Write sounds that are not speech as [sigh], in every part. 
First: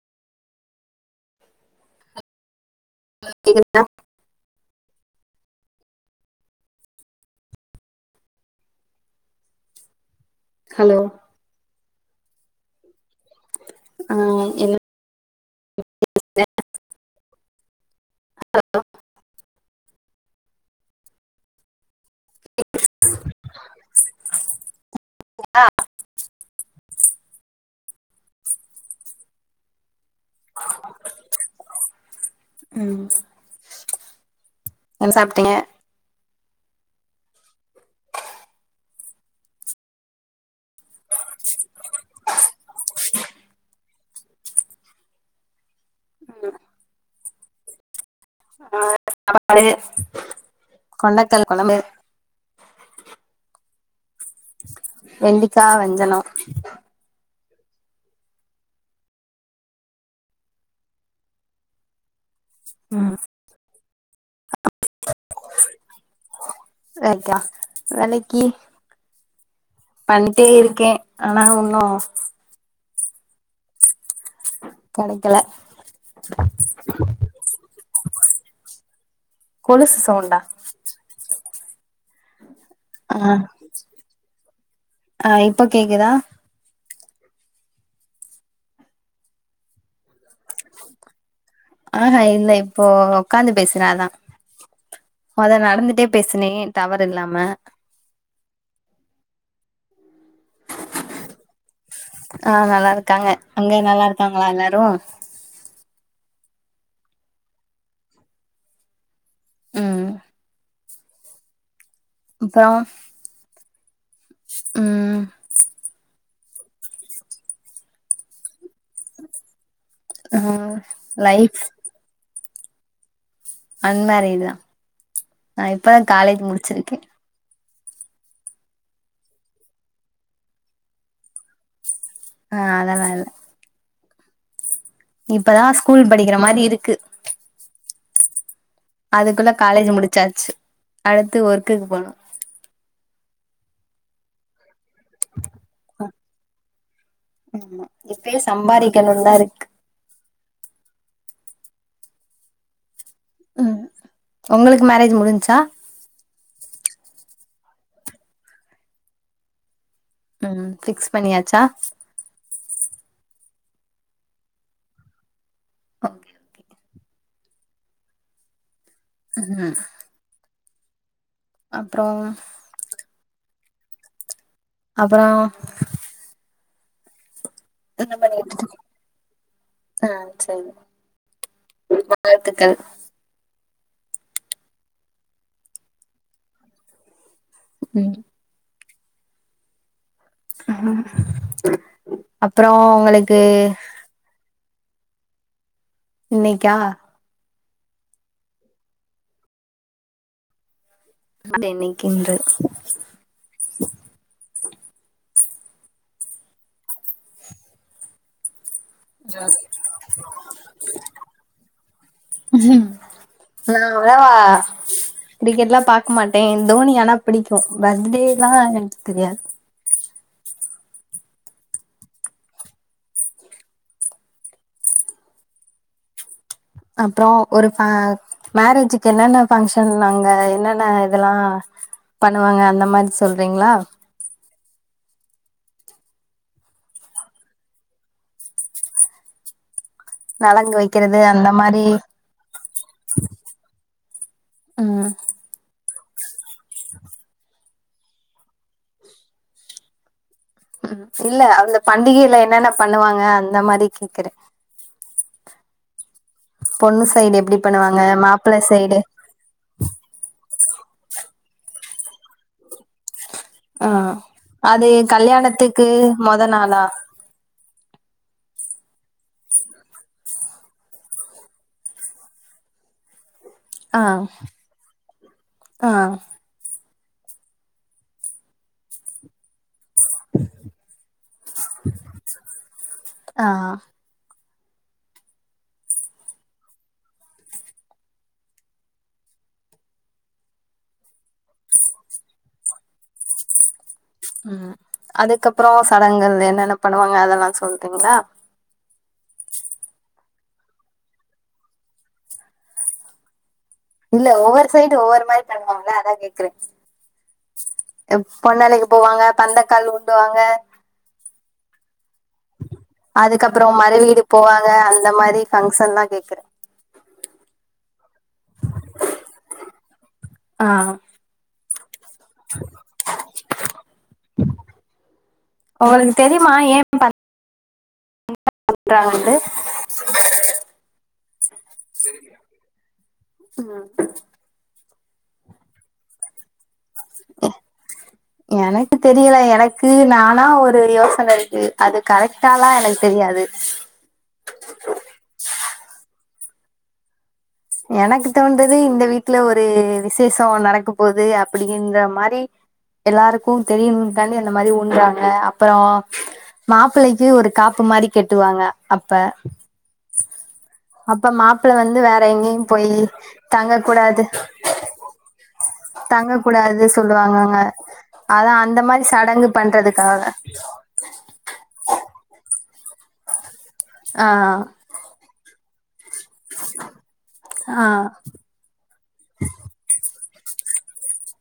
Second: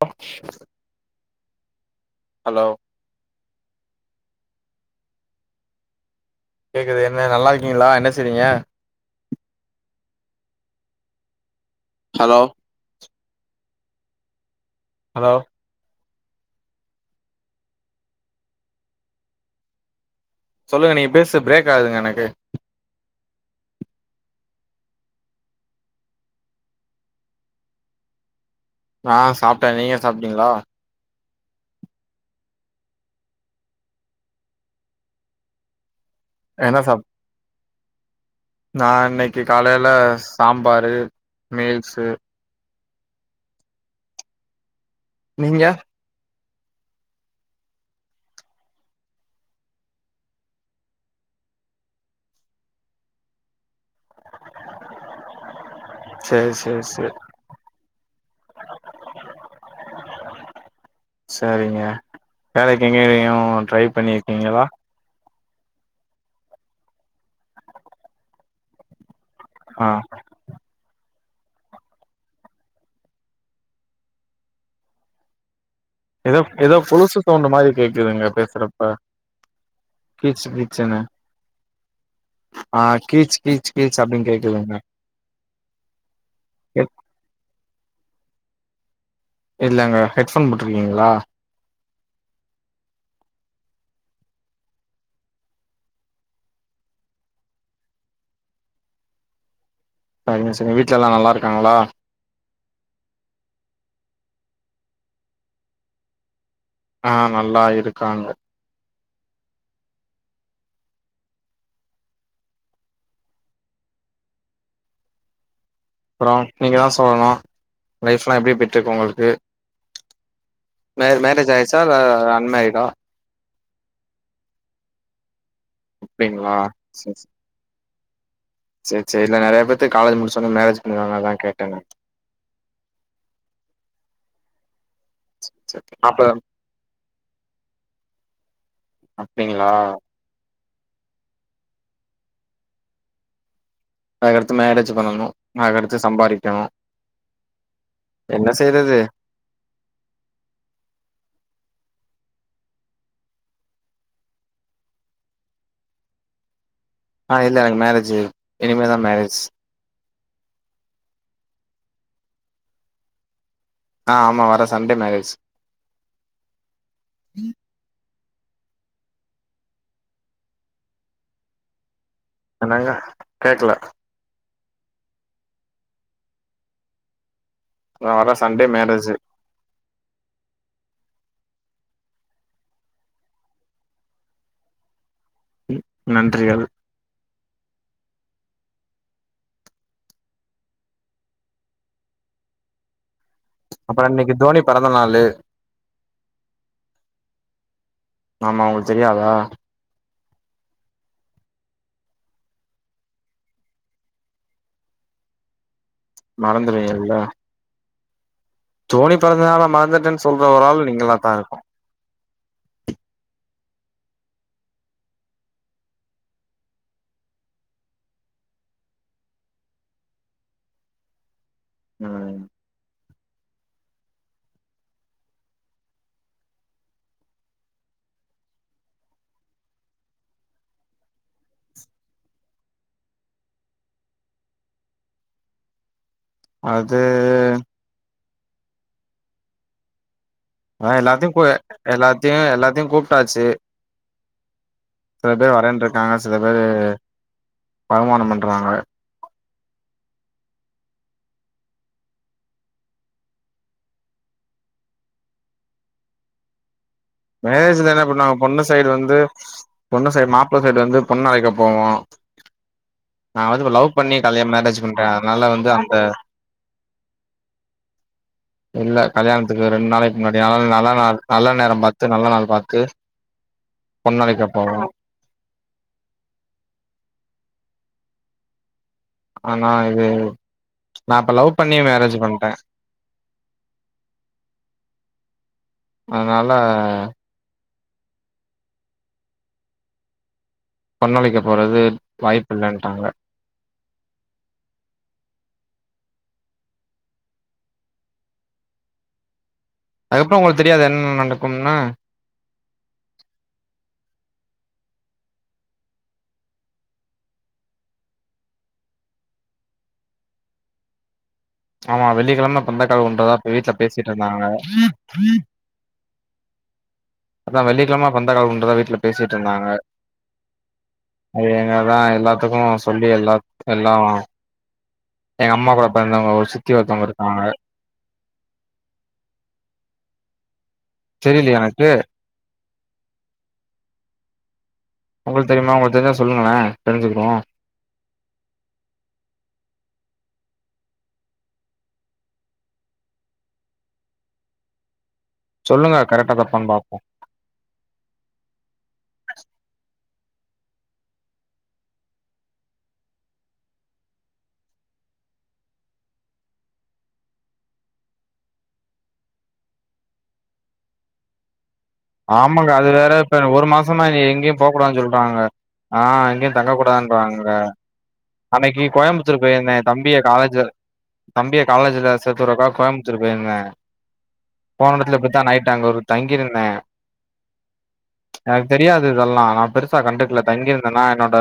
பப் hello ஆ கேக்குதுங்ளா கேக்குது என்ன நல்லா இருக்கீங்ளா என்ன செய்றீங்க ஹலோ ஹலோ ஆ என்ன ஹலோ அலோ சொல்லுங்க நீங்க பேஸ்ரது பிரேக் ஆகுதுங்க எனக்கு ஆ சாப்ட்டே நீங்க சாப்ட்டீங்ளா ம் என்ன சாப்ட்டீங்க என்ன சாப் நா இன்னைக்கு காலேல சாம்பாரு மீல்ஸு நீங்க சாப்பாடு கொண்டக்கல்ல கொழம்பு வெண்டிக்கா வெ சேரி சேரி சேரி செரிங்க வேலைக்கு எங்கேயு ட்ரை பண்ணிருக்கீங்களா வேலிக்கா வேலைக்கி ஆ பண்ணிட்டே இருக்கே ஆனா உன்னு கெடைக்கல எதோ எதோ கொலுசு சவுண்டு மாரி கேக்குதுங்க பேசுறப்ப கொலுசு சவுண்டா கீச்சு கீ ச்சினு ஆ கீச் கீச் கீச் அப்டின் கேக்குதுங்க ஆ இப்ப கேக்குதா இல்லங்க ஹெட்ஃபோன் போட்ருக்கீங்ளா ஆ ஆ இல்ல இப்போ உக்காந்து பேசுறே அதா மொத நடந்துட்டே பேசுனே டவர் இல்லாம செரிங்க செரிங்க வீட்ல எல்லா நல்லா இருக்காங்களா ஆ நல்லா இருக்காங்க அங்க நல்லா இருக்காங்களா எல்லாரு ஆ நல்லா இருக்காங்க ம் அப்றோ ம் அப்றோ நீங்க தா சொல்ணு லைஃப்லா எப்டி போய்ட்ருக்கு உங்களுக்கு ஆ மே மேரேஜ் லைஃப் ஆயிருச்சா இல்ல அன்மேரிடா அன்மேரிடு தா நா இப்பதா காலேஜ் அப்டிங்களா முடிச்சிருக்கே சேரி சேரி இல்ல நெறைய பேர்த்துக் காலேஜ் முடிச்சோன்னே மேரேஜ் பண்ணீவாங்க அதா கேட்டே நா ஆ அதல்லா இல்ல இப்பதா சேர் சேரி ஸ்கூல் அப்ப படிக்கிற மாரி இருக்கு அதுக்குள்ள அப்டிங்களா காலேஜ் முடிச்சாச்சு அடுத்து ஒர்க்குக்கு போனு அதுகடுத்து மேரேஜ் பண்ணணு அதுகடுத்து சம்பாரிக்கணு என்ன செய்றது நல்லாருக்கு ம் உங்களுக்கு மேரேஜ் முடிஞ்ச்சா ஆ இல்ல எனக்கு மேரேஜு இனிமே தா மேரேஜ் ம் ஃபிக்ஸ் பண்ணியாச்சா அ ஆமா வர சண்டே மேரேஜ் ஓகே ஓகே அ அப்றோ என்னங்க கேக்கல அப்றோ என்ன ஆ வர சண்டே பண்ணீட்ருக்கீங் மேரேஜு ஆ செரி நல்வாழ்த்துக்கள் ம் நன்றிகள் ம் அ அப்றோ உங்களுக்கு அப்றோ இன்னக்கி தோனி பெறந்த நாளு இன்னைக்கா ஆமா உங்களுக்கு தெரியாதா [inaudible] இன்னைக்கின்ற மறந்துருவீங்கில்ல தோனி பொறந்தனால மறந்துட்டேன் சொல்ற ஒராள் நீங்களா தா இருக்கு [unintelligible] கிரிக்கெட் எல்லா பாக்க மாட்டே தோனி ஆனா பிடிக்கு பர்த்டேல்லா எனக் தெரியாது ம் அப்றோ ஒரு ஃபே மேரேஜுக்கு என்னென்ன ஃபங்க்ஷன் நாங்க என்னென்ன இதெல்லா பணுவாங்க அந்த மாரி சொல்றீங்களா அது நலங்கு ஆ வக்கறது எல்லாத்தையு கூ அந்த மாதிரி எல்லாத்தையு எல்லாத்தையு கூப்ட்டாச்சு ம் சில பேர் வரையண்ருக்காங்க சில பேர் வருமானம் பண்றாங்க இல்ல அந்த பண்டிகையில என்னென்ன பணுவாங்க அந்த மாதிரி கேக்கற பொண்ணு சைடு எப்டி மேரேஜ்ல பண்ணுவாங்க என்ன பணுவாங்க மாப்ள பொண்ணு சைடு வந்து பொண்ணு சைடு மாப்பிள சைடு வந்து பொண்ண அலைக்க போவோ நா வந்து லவ் ஆ பண்ணி கல்ய மேரேஜ் அது பண்ட்ட அதனால வந்து கல்யாணத்துக்கு அந்த மொத நாளா இல்ல கல்யாணத்துக்கு ரெண்டு நாளைக்கு முன்னாடி ந நல்ல நாள் நல்ல நேர பாத் து நல்ல நாள் பாத்து ஆ பொண்ணு அழைக்க போவோ ஆ ஆனா இது நா இப்ப லவ் பண்ணி மேரேஜ் பணிட்டே ஆ அதனால பொண்ணளிக்க போறது வாய்ப் இல்லன்ட்டாங்க ம் அதுக்கப்றோ சடங்கள் என்னென்ன பணுவாங்க அதெல்லா சொல்றீங்ளா அதுக்கப்றோ உங்களுக்கு தெரியாதா என்னென்னா நடக்குன்னு இல்ல ஒவ்வொரு சைடு ஒ்வ்வொரு மாதிரி பன்வோம்ல அதா கேக்கேற பொண்ணளைக்க போவாங்க பந்தக்கால் உண்டுவாங்க ஆமா வெளி கிழம பந்தக்கால் வுன்றதா இப்ப அதுக்கப்புறோ வீட்டுல பேசிட்டு மறுவீடு இருந்தாங்க போவாங்க அந்த மாரி ஃபங்க்ஷன்லா கேக்குறே அதா வெள்ளிக்கிழம பந்த கால உன்றதா வீட்டுல பேசிட்டு இருந்தாங்க ஆ அது என்னாதா எல்லா த்துக்கு சொல்லி எல்லா எல்லா எங்க அம்மா கூட உங்களுக்கு பொறந்த தெரியுமா ஏ வங்கயிருக்காங்க யாரான்ட தெரியலையா எனக்கு ம் உங்களுக்கு தெரியுமா உங்களுக்கு தெரிஞ்சா சொல்லுங்கலே தெரிஞ்சுக்றோ எனக்கு தெரியல எனக்கு நானா ஒரு யோசனை இருக்கு அது கரெக்டாலா எனக்கு தெரியாது சொல்லுங்க கரெக்டா தப்பானு பாப்போ எனக்கு தோன்றது இந்த வீட்ல ஒரு விசேஷ நடக்க போகுது அப்டின்ற மாரி எல்லாருக்கு தெரியணும் தான இந்த மாரி உண்றாங்க அப்றோ மாப்பிள்ளைக்கு ஒரு காப்பு மாரி கெட்டுவாங்க அப்ப அப்ப மாப்பிள்ள வந்து வேற எங்கேயு ஆமாங்க போய் அது வேற இப்ப ஒரு தங்க மாசமா நீ கூடாது எங்கேயு போக்கூடாதனு சொல்றாங்க ஆ எங்கயு தங்க கூடாது சொல்லுவாங்கங்க கூடாதுறாங்களே அதா அந்த அன்னக்கி மாரி கோயம்புத்தூர் சடங்கு போயிருந்தே தம்பிய பண்றதுக்காக காலேஜ்ல தம்பிய காலேஜ்ல செத்துறக்கா கோயம்புத்தூர் போயிருந்தே ஆ போன இடத்துல இப்படித்தா நைட்டு ஒரு தங்கிரு ஆ எனக் தெரியாது இதெல்லா நா பெருசா கண்டுக்ல தங்கிருந்தேன்னா என்னோட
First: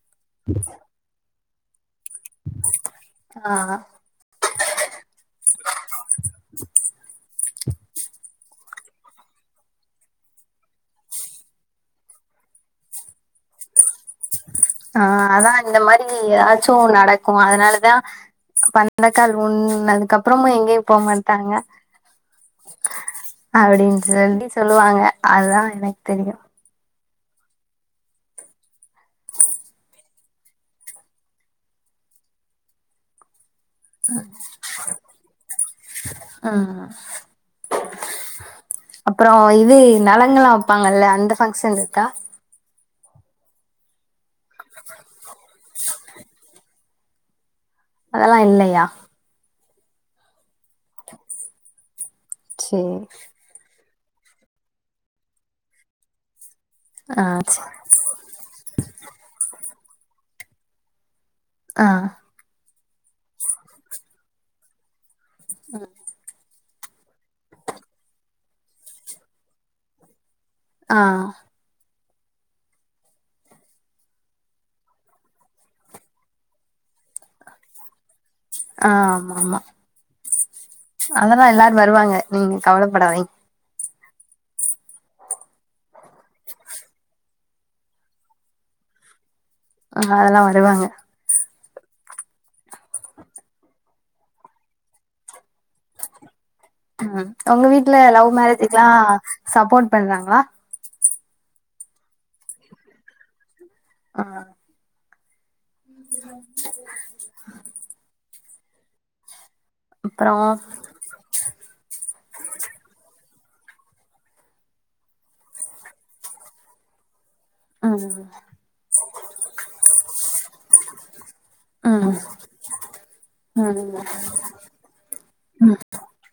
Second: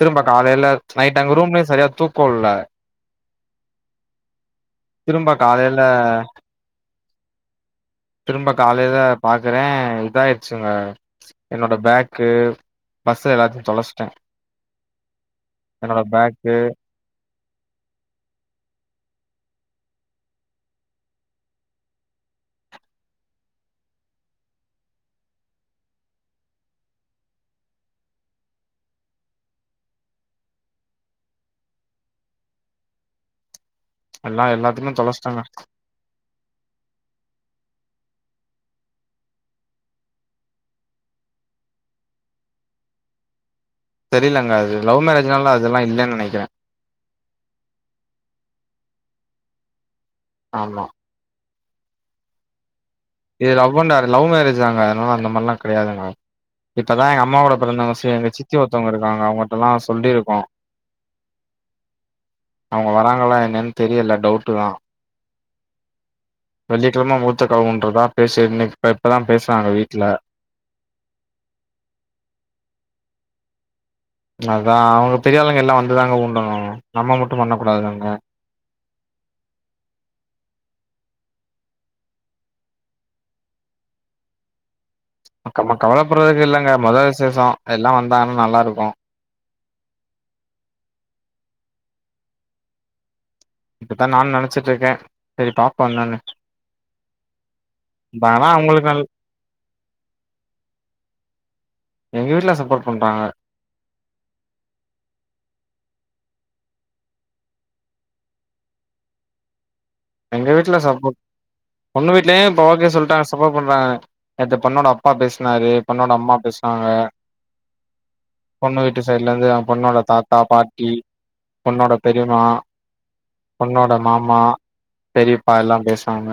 திரும்ப காலைல நைட்டு் அங்க ரூம்லயு சரியா தூக்கோல்ல ஆ திரும்ப காலைல திரும்ப காலைல பாக்குறே இதாய்ட்ச்சுங்க என்னோட ஃபேக்கு ஃபர்ஸ் எல்லாத்தயு தொலச்சிட்டே ஆ அதா இந்த மாரி பேக்கு ஏதாச்சு ஒன் நடக் க்கு அதனாலதா பந்தக்கால் ஊண்ணதுக்கப்றமா எங்கேயு போ மாட்டாங்க அப்டின்னு சொல்லி சொல்லுவாங்க அதுதா எனக்கு தெரியு எல்லா எல்லாத்தமே தொலச்ட்டங்க ஆ அப்றோ இது நலங்கலா வப்பாங்கல்ல அந்த ஃபங்க்ஷன் இருக்கா தெரிலங்க அது லவ் மேரஜ்னால அதெல்லா இல்லன் நெனக்கிறே அதெல்லா இல்லையா? ஆமா செரி இது லவ்வண் லவ் மேரஜ் தாங்க அதனால அந்த மாரிலா கெடயாதுங்க இப்பதா எங்க ஆ அம்மாவோட சே பிறந்தவங்க சி எங்க சித்தி ஒருத்தவங்க இருக்காங்க அவுங்கிட்டல்லா சொல்லிருக்கோ ஆ அவுங்க வராங்களா என்னன்னு தெரியல டவுட்டு தா ம் வெள்ளிக்கெழம மூர்த்தக்கால் ஊன்றதா பேசு இன்னிக் இப்ப இப்பதா பேசுனாங்க வீட்ல ஆ அதா அவுங்க பெரியாளுங்கல்லா வந்துதாங்க ஊண்டணூ நம்ம மட்டு பண்ணகூடாதுல்லங்க ஆ ஆமா ஆமா அதெல்லா எல்லாரூ வருவாங்க நீங்க கவலப்படாதீங்க நம்ம கவலப்படறதுக்குல்லங்க மொத விசேஷோ எல்லா வந்தாங்கன்னா நல்லாருக்கூ ஆ அதெலா வருவாங்க அப்டிதா நானு நெனச்சிட்டுருக்கே செரி பாப்போ இன்னான்னு ம் ஒங்க வீட்ல லவ் மேரேஜக்குலா அவங்களுக்கு நல் சப்போர்ட் பண்றாங்களா? எங்கவீட்ல சப்போர்ட் பண்றாங்க ஆ [inaudible] அப்றோ எங்க வீட்ல சப்போட் பொண்ணு வீட்லயு இப்ப ஓகே சொல்லிட்டாங் ச சப்போர்ட் பண்றாங்க நேத்து பொண்ணோட அப்பா பேசினாரு பொண்ணோட அம்மா பேசுனாங்க ஆ பொண்ணு வீட்டு சைட்ல இருந்து அ பொண்ணோட தாத்தா பாட்டி பொண்ணோட ம் பெரிம்மா பொண்னோட ம் மாமா பெரியப்பா எல்லா பேசுவாங்க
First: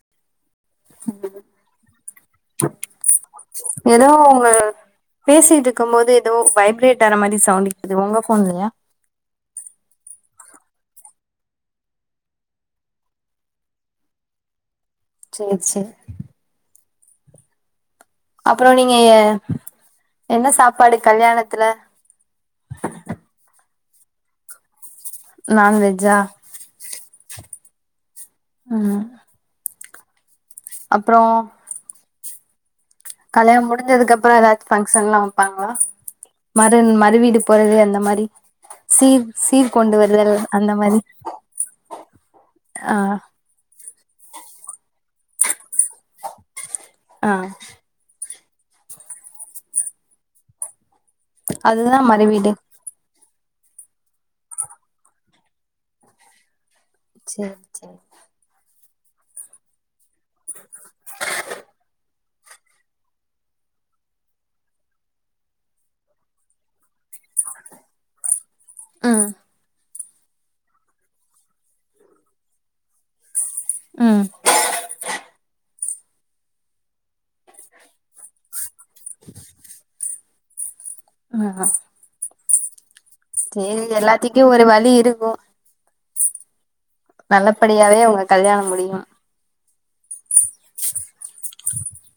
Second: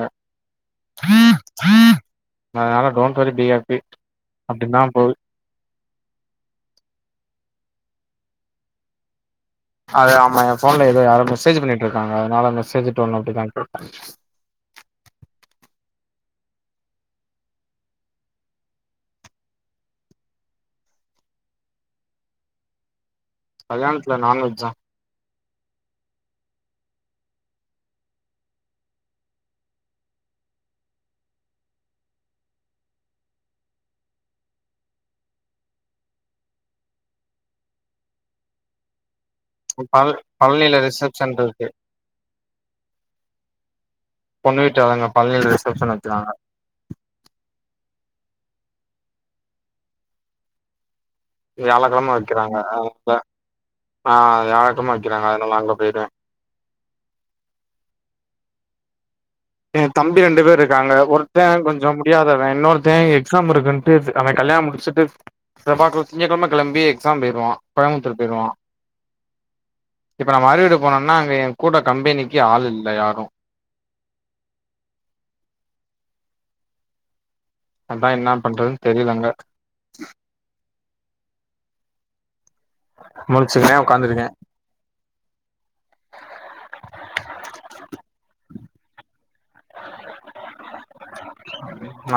அதனால டோண்ட்வொரி ஃபி ஹேப்பி அப்டின்தா போது பேசிகிட்டுருக்கு போது ஏதோ வைப்ரேட் ஆற மாரி சவுண்ட் கேட்டுது ஒங்க ஃபோன்லயா? அது ஆமா எ போன்ல ஏதோ யாரோ மெசேஜ் பண்ணிட்டுருக்காங்க அதனால மெசேஜிடோன் அப்டிதா கேக்கூ செரி செரி அப்றோ நீங்க எ என்ன சாப்பாடு கல்யாணத்துல கல்யாணத்ல நான்வெஜ்ஜா நான்வெஜ்ஜா? ம் அப்றோ கல்யணோ முடிஞ்சதுக்கப்றோ எதாச்சு ஃபங்க்ஷன்லா வெப்பாங்களா? மறுன் மறு வீட்டுக் போறது அந்த மாரி சீர் சீர் கொண்டு பழ வருதல் அந்த பழனில மாரி ரிசப்ஷன் இருக்கு ஆ பொண்ணு வீட்டு ஆளுங்க பழனில ரிசப்ஷன் வெக்கிறாங்க ஆ வியாழக் அதுதா கெழம மறுவீடு வெக்கிறாங்க அவுங்க ஆ வியாழக் கெழம வெக்கிறாங்க அதனால அங்க போயிருவே சேர் சேர் எ தம்பி ரெண்டு பேர் இருக்காங்க ஒருத்த கொஞ்சோ முடியாதவே இன்னொர்த்தே எக்ஸாம் இருக்குன் ட்டு அவே கல்யாண முடிச்சிட்டு செவ்வா கெ திங்க கெழம கெளம்பி எக்ஸாம் போயிருவா கோயம்புத்தூர் போயிருவா ம் இப்ப நா மறுவீடு போனேன்னா அங்கே எ கூட கம்பெனிக்கு ஆள் இல்ல யாரு அ அதா என்னா பண்றதுன் தெரியிலங்க ஆ முழிச்சுக்கினே சேரி உக்காந்துருக்கே எல்லாத்திக்கு ஒரு வழி இருக்கு நல்லபடியாவே உங்க கல்யாணம் முடியு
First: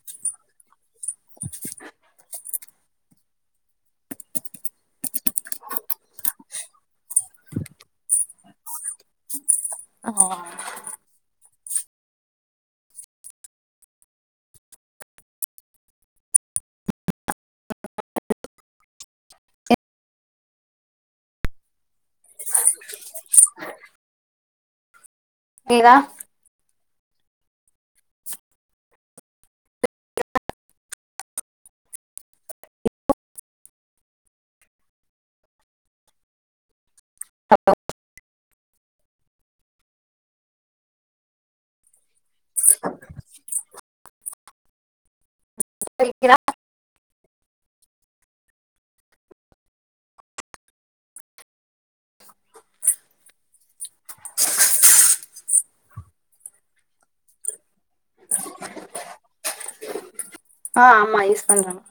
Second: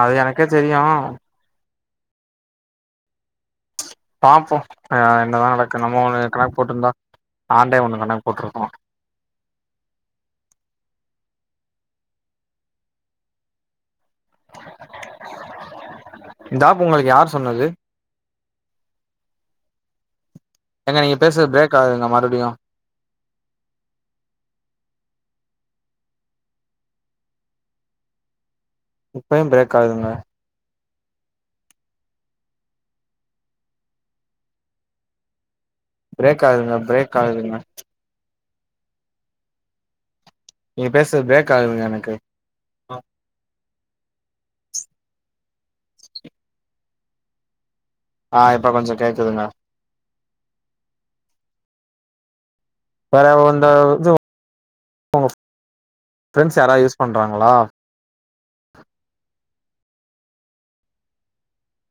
அது எனக்கே தெரியு பாப்போ அ என்னதா நடக்கு நம்ம ஒன்று கணக் போட்ருந்தா ஆண்டவே ஒன்னு கணக் போட்ருப்பா ஆ இந்த ஆப் உங்களுக்கு யார் சொன்னது ஏங்க நீங்க பேசுறது பிரேக் ஆகுதுங்க மறுப்டியு கேக்குதா இப்பையு பிரேக் ஆகுதுங்க பிரேக் ஆகுதுங்க பிரேக் ஆகுதுங்க நீங்க பேசுறது பிரேக் ஆகுதுங்க எனக்கு [inaudible] ஆ இப்ப கொஞ்ச கேக்குதுங்க வேற இந்த இது உங்க ஃப்ரெண்ட்ஸ் யாரா யூஸ் பண்றாங்ளா அ ஆமா யூஸ் பண்றாங்